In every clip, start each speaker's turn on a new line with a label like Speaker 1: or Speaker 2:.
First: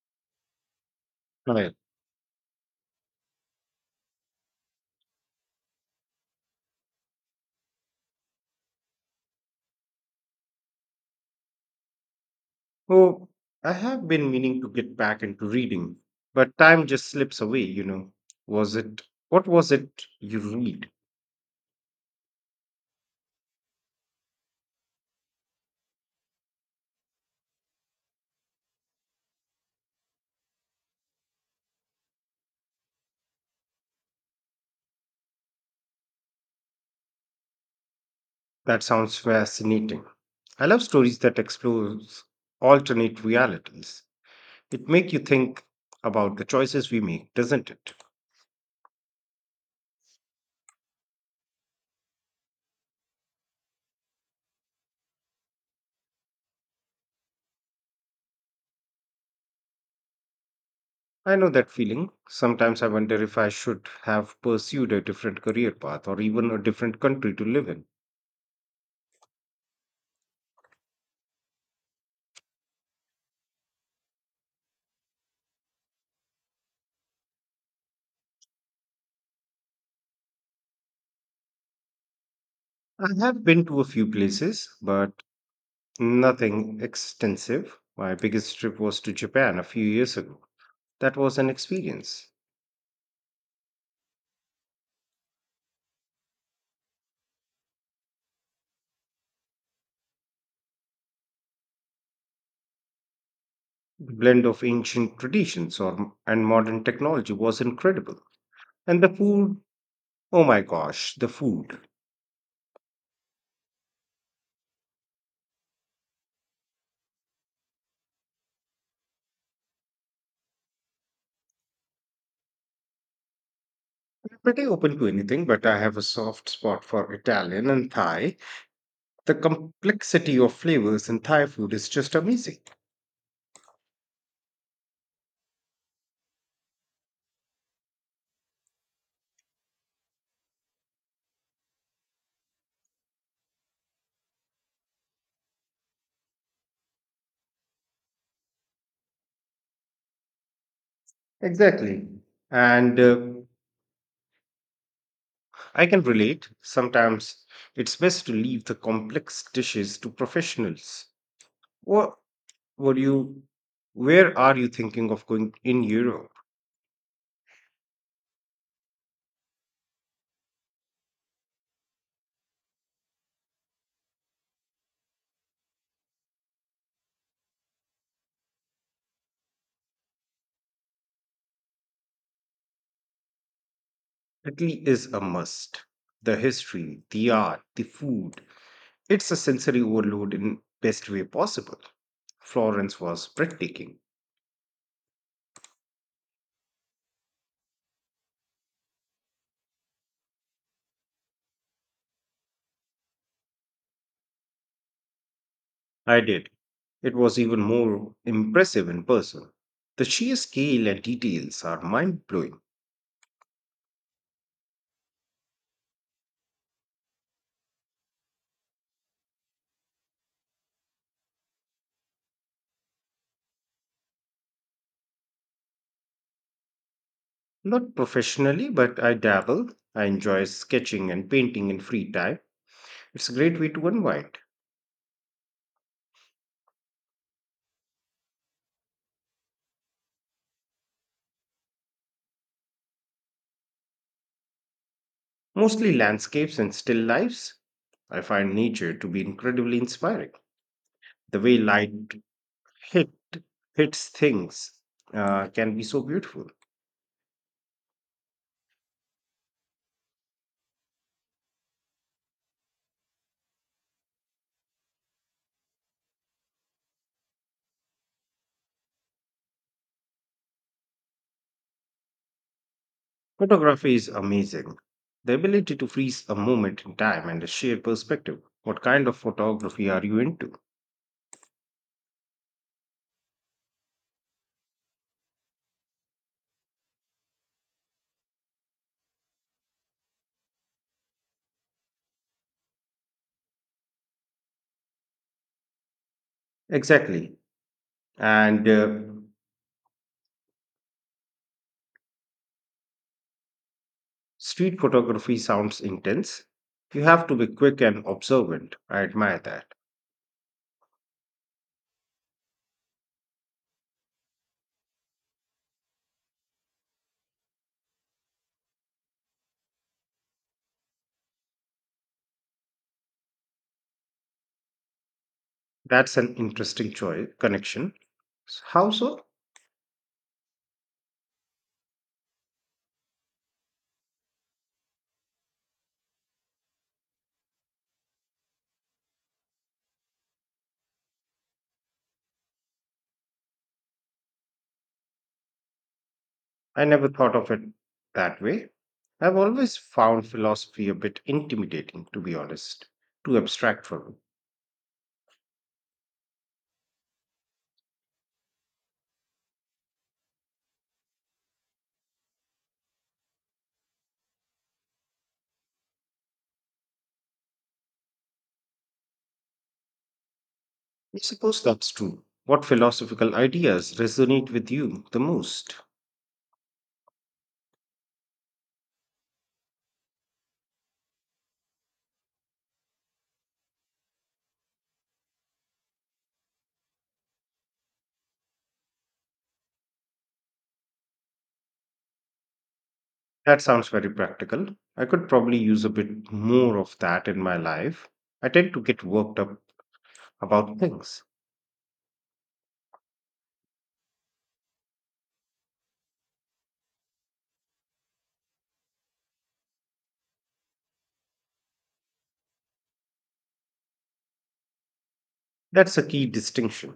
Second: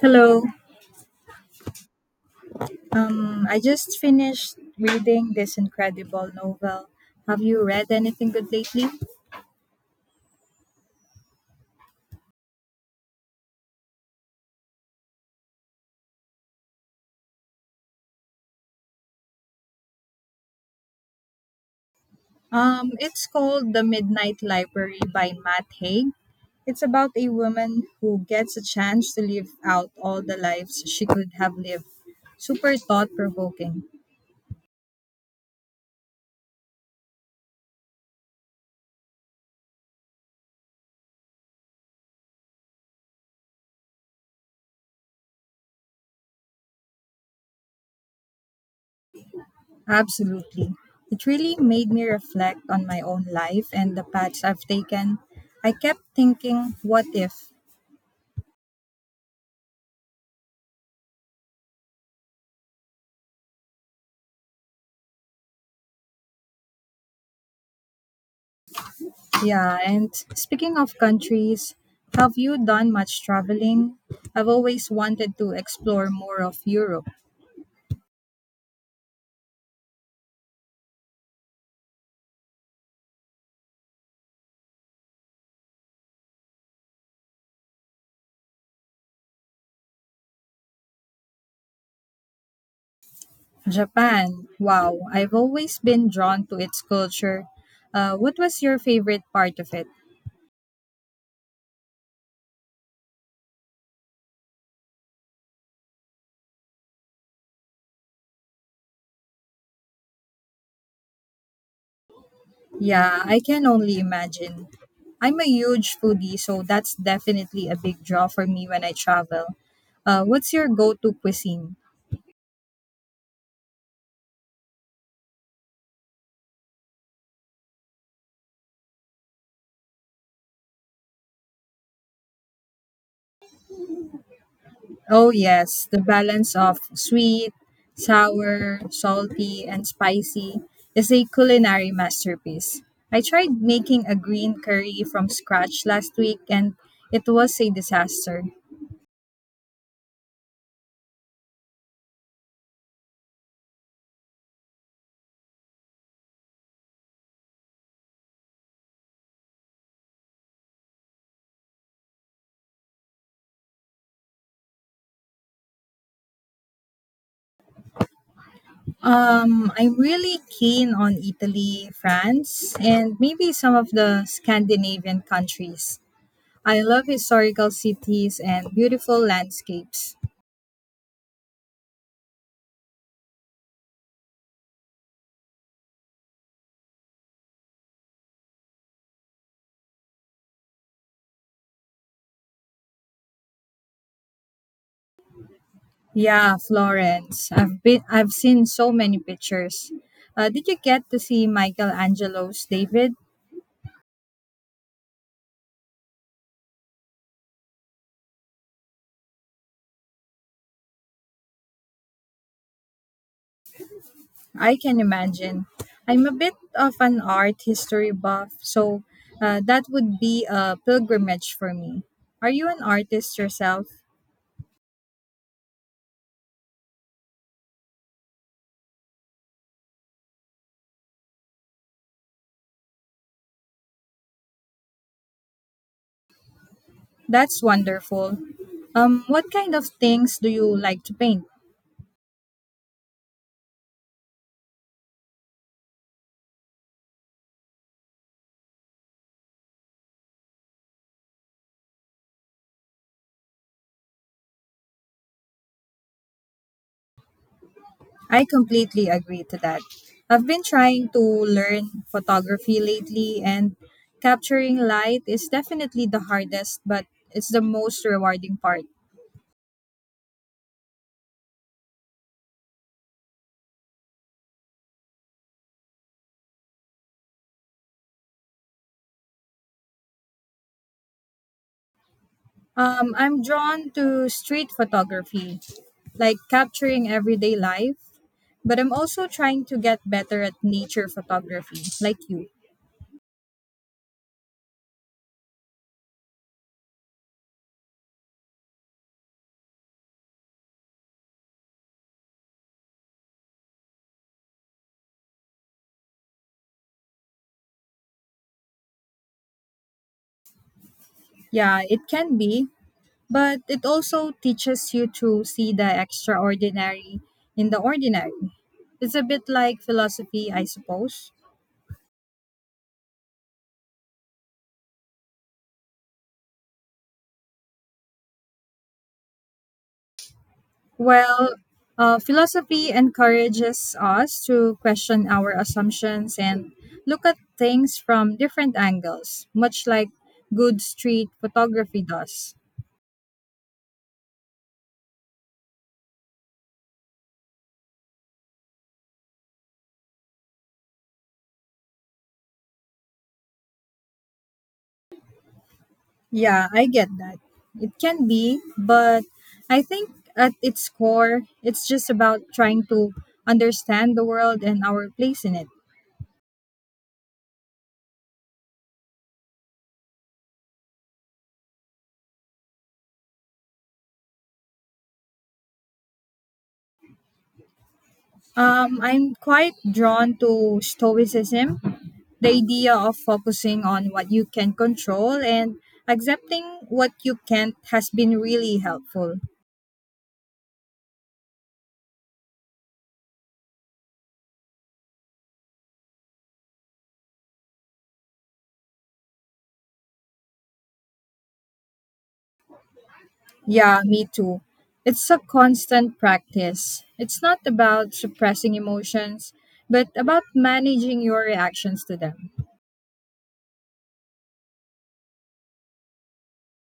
Speaker 1: Hello.
Speaker 2: Right.
Speaker 1: I just finished reading this incredible novel. Have you read anything good lately?
Speaker 2: Oh, I have been meaning to get back into reading, but time just slips away, you know. Was it, what was it you read?
Speaker 1: It's called The Midnight Library by Matt Haig. It's about a woman who gets a chance to live out all the lives she could have lived. Super thought provoking.
Speaker 2: That sounds fascinating. I love stories that explores alternate realities. It make you think about the choices we make, doesn't it?
Speaker 1: Absolutely. It really made me reflect on my own life and the paths I've taken. I kept thinking, what if?
Speaker 2: I know that feeling. Sometimes I wonder if I should have pursued a different career path or even a different country to live in.
Speaker 1: Yeah, and speaking of countries, have you done much traveling? I've always wanted to explore more of Europe.
Speaker 2: I have been to a few places, but nothing extensive. My biggest trip was to Japan a few years ago. That was an experience.
Speaker 1: Japan, wow, I've always been drawn to its culture. What was your favorite part of it?
Speaker 2: The blend of ancient traditions and modern technology was incredible. And the food, oh my gosh, the food.
Speaker 1: Yeah, I can only imagine. I'm a huge foodie, so that's definitely a big draw for me when I travel. What's your go to cuisine?
Speaker 2: I'm pretty open to anything, but I have a soft spot for Italian and Thai. The complexity of flavors in Thai food is just amazing.
Speaker 1: Oh, yes, the balance of sweet, sour, salty, and spicy is a culinary masterpiece. I tried making a green curry from scratch last week and it was a disaster.
Speaker 2: Exactly. And I can relate. Sometimes it's best to leave the complex dishes to professionals. What would you where are you thinking of going in Europe?
Speaker 1: I'm really keen on Italy, France, and maybe some of the Scandinavian countries. I love historical cities and beautiful landscapes.
Speaker 2: Italy is a must. The history, the art, the food. It's a sensory overload in best way possible. Florence was breathtaking.
Speaker 1: Yeah, Florence. I've seen so many pictures. Did you get to see Michelangelo's David?
Speaker 2: I did. It was even more impressive in person. The sheer scale and details are mind blowing.
Speaker 1: I can imagine. I'm a bit of an art history buff, so that would be a pilgrimage for me. Are you an artist yourself?
Speaker 2: Not professionally, but I dabble. I enjoy sketching and painting in free time. It's a great way to unwind,
Speaker 1: That's wonderful. What kind of things do you like to paint?
Speaker 2: mostly landscapes and still lifes. I find nature to be incredibly inspiring. The way hit, hits things, can be so beautiful.
Speaker 1: I completely agree to that. I've been trying to learn photography lately, and capturing light is definitely the hardest, but it's the most rewarding part.
Speaker 2: Photography is amazing. The ability to freeze a moment in time and a shared perspective. What kind of photography are you into?
Speaker 1: I'm drawn to street photography, like capturing everyday life, but I'm also trying to get better at nature photography, like you.
Speaker 2: Exactly. And street photography sounds intense. You have to be quick and observant. I admire that.
Speaker 1: Yeah, it can be, but it also teaches you to see the extraordinary in the ordinary. It's a bit like philosophy, I suppose.
Speaker 2: That's an interesting choice connection. How so?
Speaker 1: Well, philosophy encourages us to question our assumptions and look at things from different angles, much like good street photography does.
Speaker 2: I never thought of it that way. I've always found philosophy a bit intimidating, to be honest, too abstract for me.
Speaker 1: Yeah, I get that. It can be, but I think at its core, it's just about trying to understand the world and our place in it.
Speaker 2: I suppose that's true. What philosophical ideas resonate with you the most?
Speaker 1: I'm quite drawn to Stoicism, the idea of focusing on what you can control and accepting what you can't has been really helpful.
Speaker 2: That sounds very practical. I could probably use a bit more of that in my life. I tend to get worked up about things.
Speaker 1: Yeah, me too. It's a constant practice. It's not about suppressing emotions, but about managing your reactions to them.
Speaker 2: That's a key distinction.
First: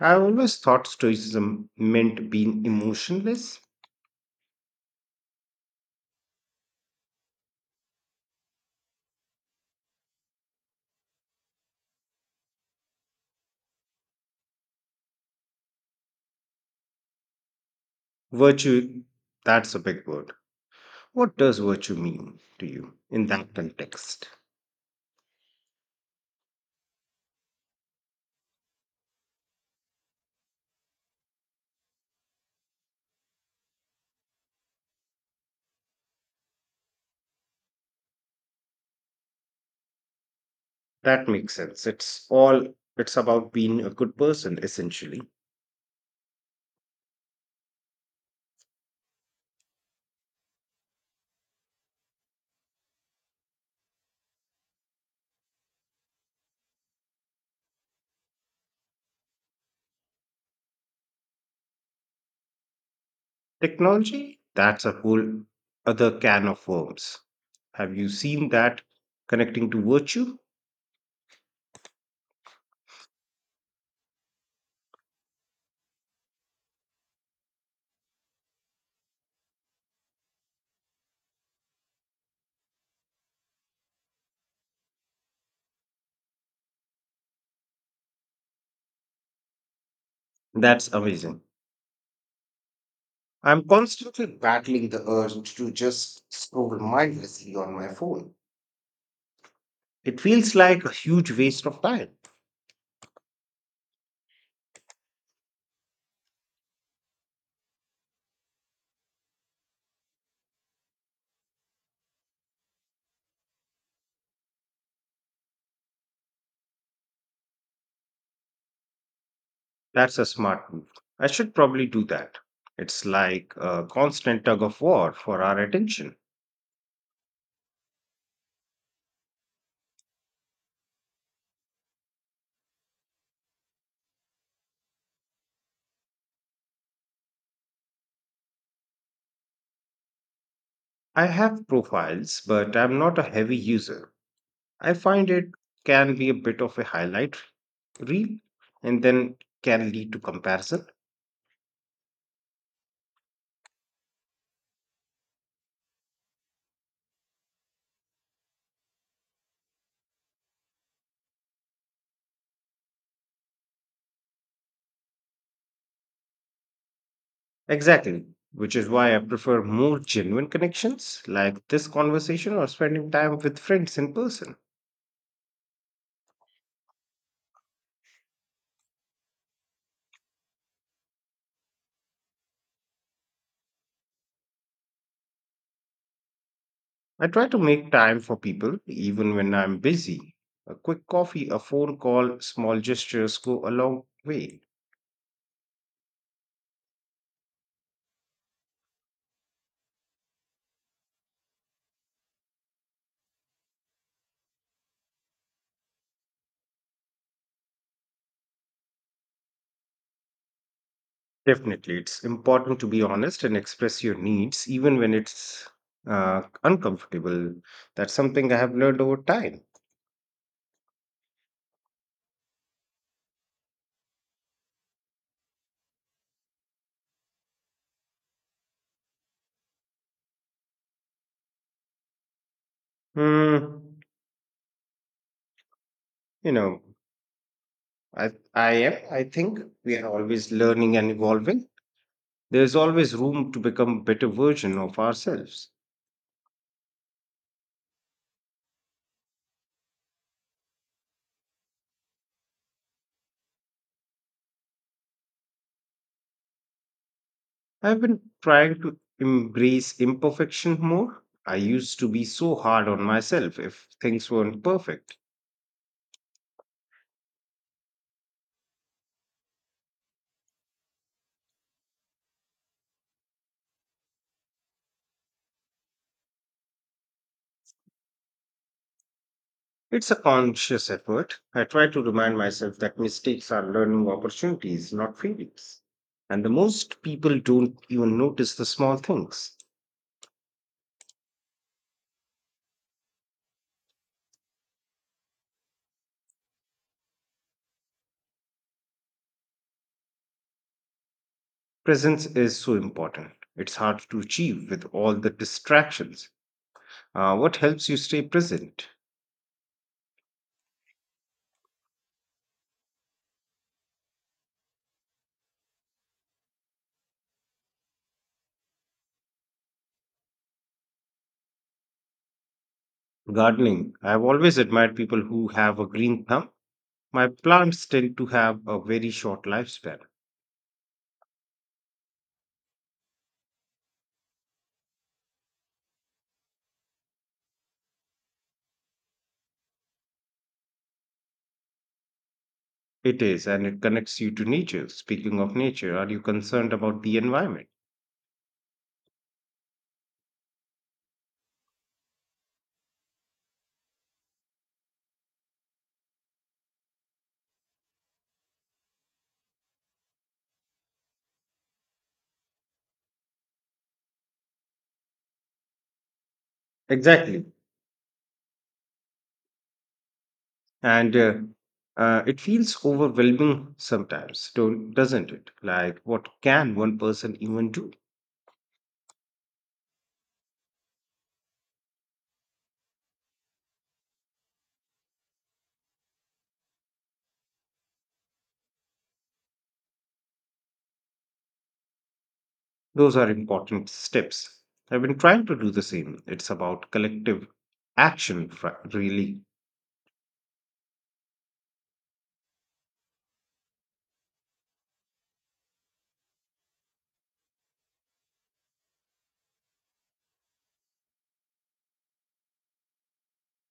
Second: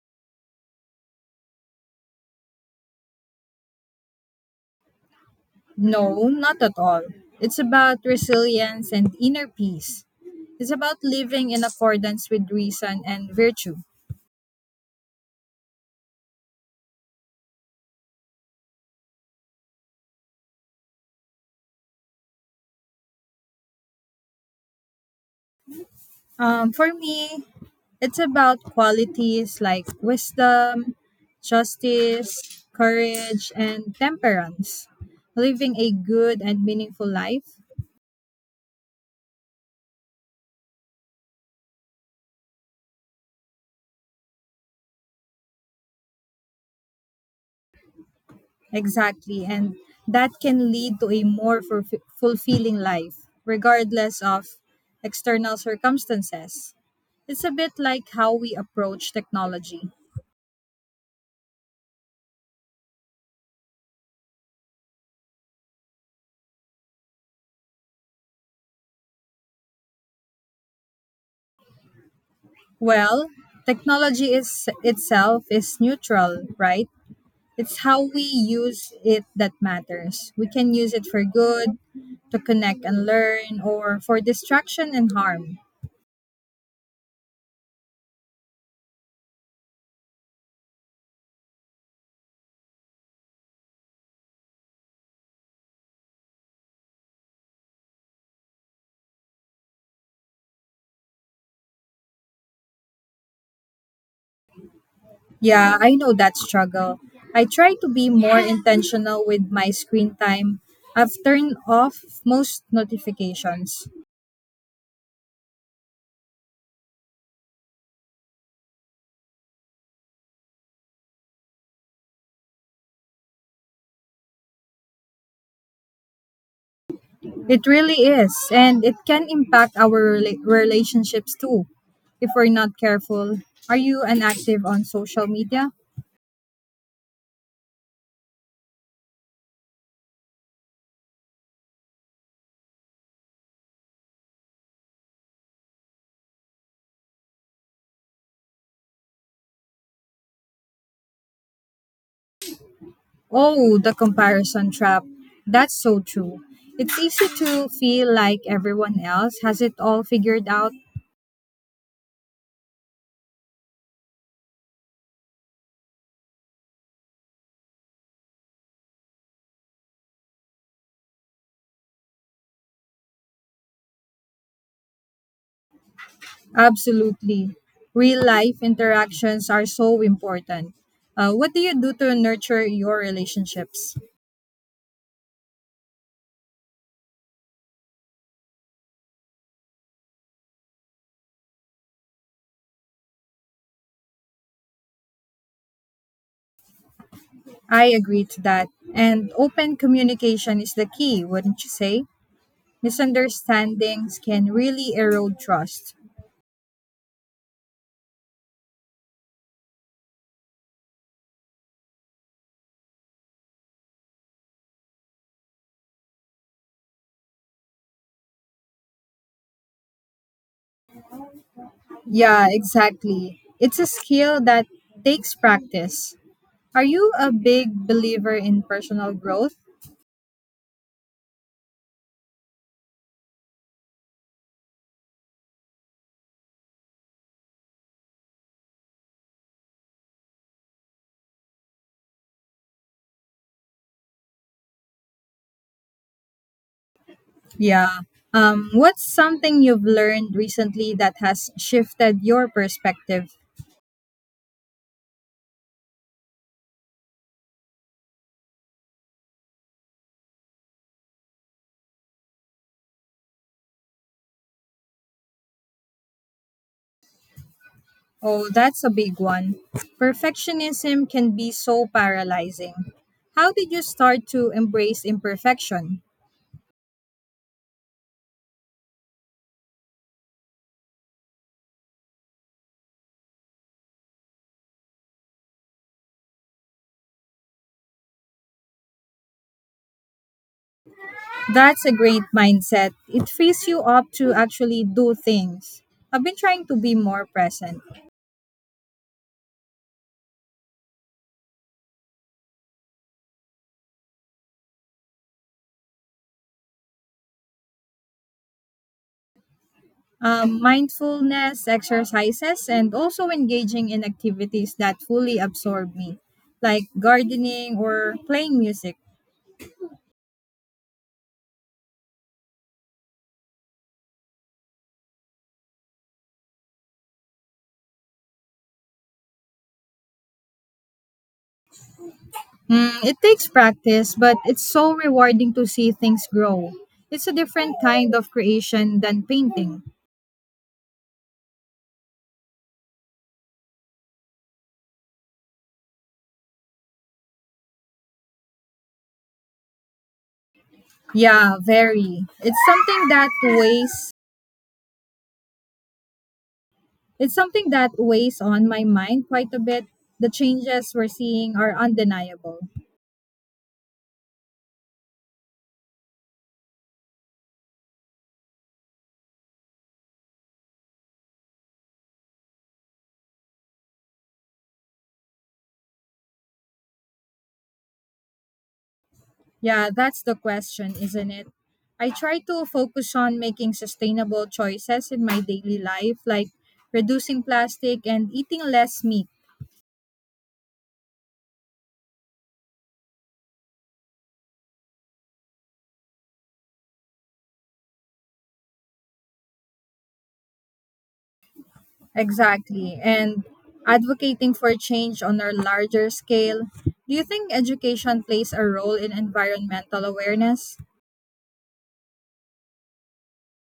Speaker 2: I always thought stoicism meant being emotionless.
Speaker 1: No, not at all. It's about resilience and inner peace. It's about living in accordance with reason and virtue.
Speaker 2: Virtue, that's a big word. What does virtue mean to you in that context?
Speaker 1: For me, it's about qualities like wisdom, justice, courage, and temperance. Living a good and meaningful life.
Speaker 2: That makes sense. It's about being a good person, essentially.
Speaker 1: Exactly. And that can lead to a more fulfilling life, regardless of external circumstances. It's a bit like how we approach technology.
Speaker 2: Technology, that's a whole other can of worms. Have you seen that connecting to virtue?
Speaker 1: Well, technology is itself is neutral, right? It's how we use it that matters. We can use it for good, to connect and learn, or for distraction and harm.
Speaker 2: That's amazing. I'm constantly battling the urge to just scroll mindlessly on my phone. It feels like a huge waste of time.
Speaker 1: Yeah, I know that struggle. I try to be more intentional with my screen time. I've turned off most notifications.
Speaker 2: That's a smart move. I should probably do that. It's like a constant tug of war for our attention.
Speaker 1: It really is, and it can impact our relationships too if we're not careful. Are you an active on social media?
Speaker 2: I have profiles, but I'm not a heavy user. I find it can be a bit of a highlight real and then can lead to comparison.
Speaker 1: Oh, the comparison trap. That's so true. It's easy to feel like everyone else has it all figured out.
Speaker 2: Exactly. Which is why I prefer more genuine connections like this conversation or spending time with friends in person.
Speaker 1: Absolutely. Real life interactions are so important. What do you do to nurture your relationships?
Speaker 2: I try to make time for people even when I'm busy. A quick coffee, a phone call, small gestures go a long way.
Speaker 1: I agree to that. And open communication is the key, wouldn't you say? Misunderstandings can really erode trust.
Speaker 2: Definitely, it's important to be honest and express your needs, even when it's uncomfortable. That's something I have learned over time.
Speaker 1: Yeah, exactly. It's a skill that takes practice. Are you a big believer in personal growth?
Speaker 2: Hmm, you know, I am. I think we are always learning and evolving. There's always room to become better version of ourselves.
Speaker 1: Yeah. What's something you've learned recently that has shifted your perspective?
Speaker 2: I've been trying to embrace imperfection more. I used to be so hard on myself if things weren't perfect.
Speaker 1: Oh, that's a big one. Perfectionism can be so paralyzing. How did you start to embrace imperfection?
Speaker 2: It's a conscious effort. I try to remind myself that mistakes are learning opportunities, not failures. And the most people don't even notice the small things.
Speaker 1: That's a great mindset. It frees you up to actually do things. I've been trying to be more present.
Speaker 2: Presence is so important. It's hard to achieve with all the distractions. What helps you stay present?
Speaker 1: Mindfulness exercises and also engaging in activities that fully absorb me, like gardening or playing music.
Speaker 2: Gardening. I've always admired people who have a green thumb. My plants tend to have a very short lifespan.
Speaker 1: Mm, it takes practice, but it's so rewarding to see things grow. It's a different kind of creation than painting.
Speaker 2: It is, and it connects you to nature. Speaking of nature, are you concerned about the environment?
Speaker 1: Yeah, very. It's something that weighs on my mind quite a bit. The changes we're seeing are undeniable.
Speaker 2: Exactly. And it feels overwhelming sometimes, don't, doesn't it? Like, what can one person even do?
Speaker 1: Yeah, that's the question, isn't it? I try to focus on making sustainable choices in my daily life, like reducing plastic and eating less meat.
Speaker 2: Those are important steps. I've been trying to do the same. It's about really.
Speaker 1: Exactly. And advocating for change on a larger scale. Do you think education plays a role in environmental awareness?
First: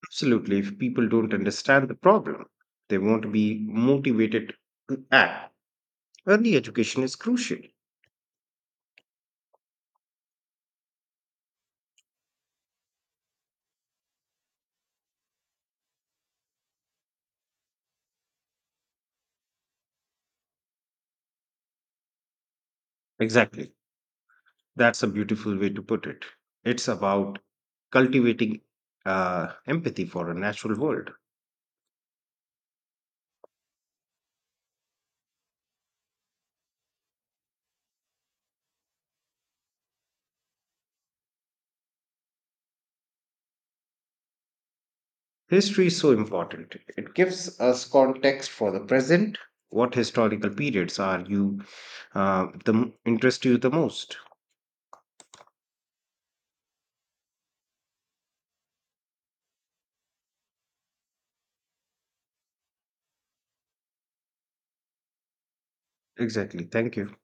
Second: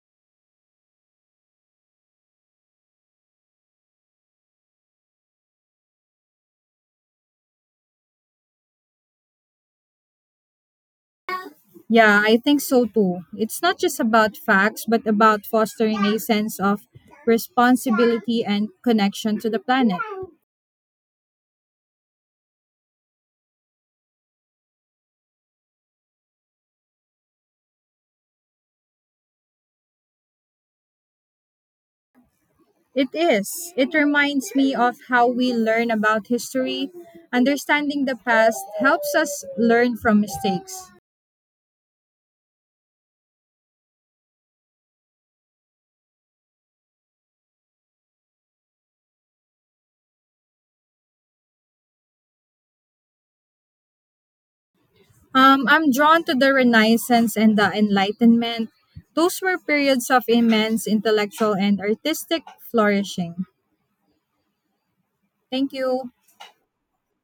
Speaker 2: Absolutely. If people don't understand the problem, they won't be motivated to act. Early education is crucial.
Speaker 1: Yeah, I think so too. It's not just about facts, but about fostering a sense of responsibility and connection to the planet.
Speaker 2: Exactly. That's a beautiful way to put it. It's about cultivating empathy for a natural world.
Speaker 1: It is. It reminds me of how we learn about history. Understanding the past helps us learn from mistakes.
Speaker 2: History is so important. It gives us context for the present. What historical periods are you the m- interest you the most?
Speaker 1: I'm drawn to the Renaissance and the Enlightenment. Those were periods of immense intellectual and artistic flourishing. Thank you.
Speaker 2: Exactly. Thank you.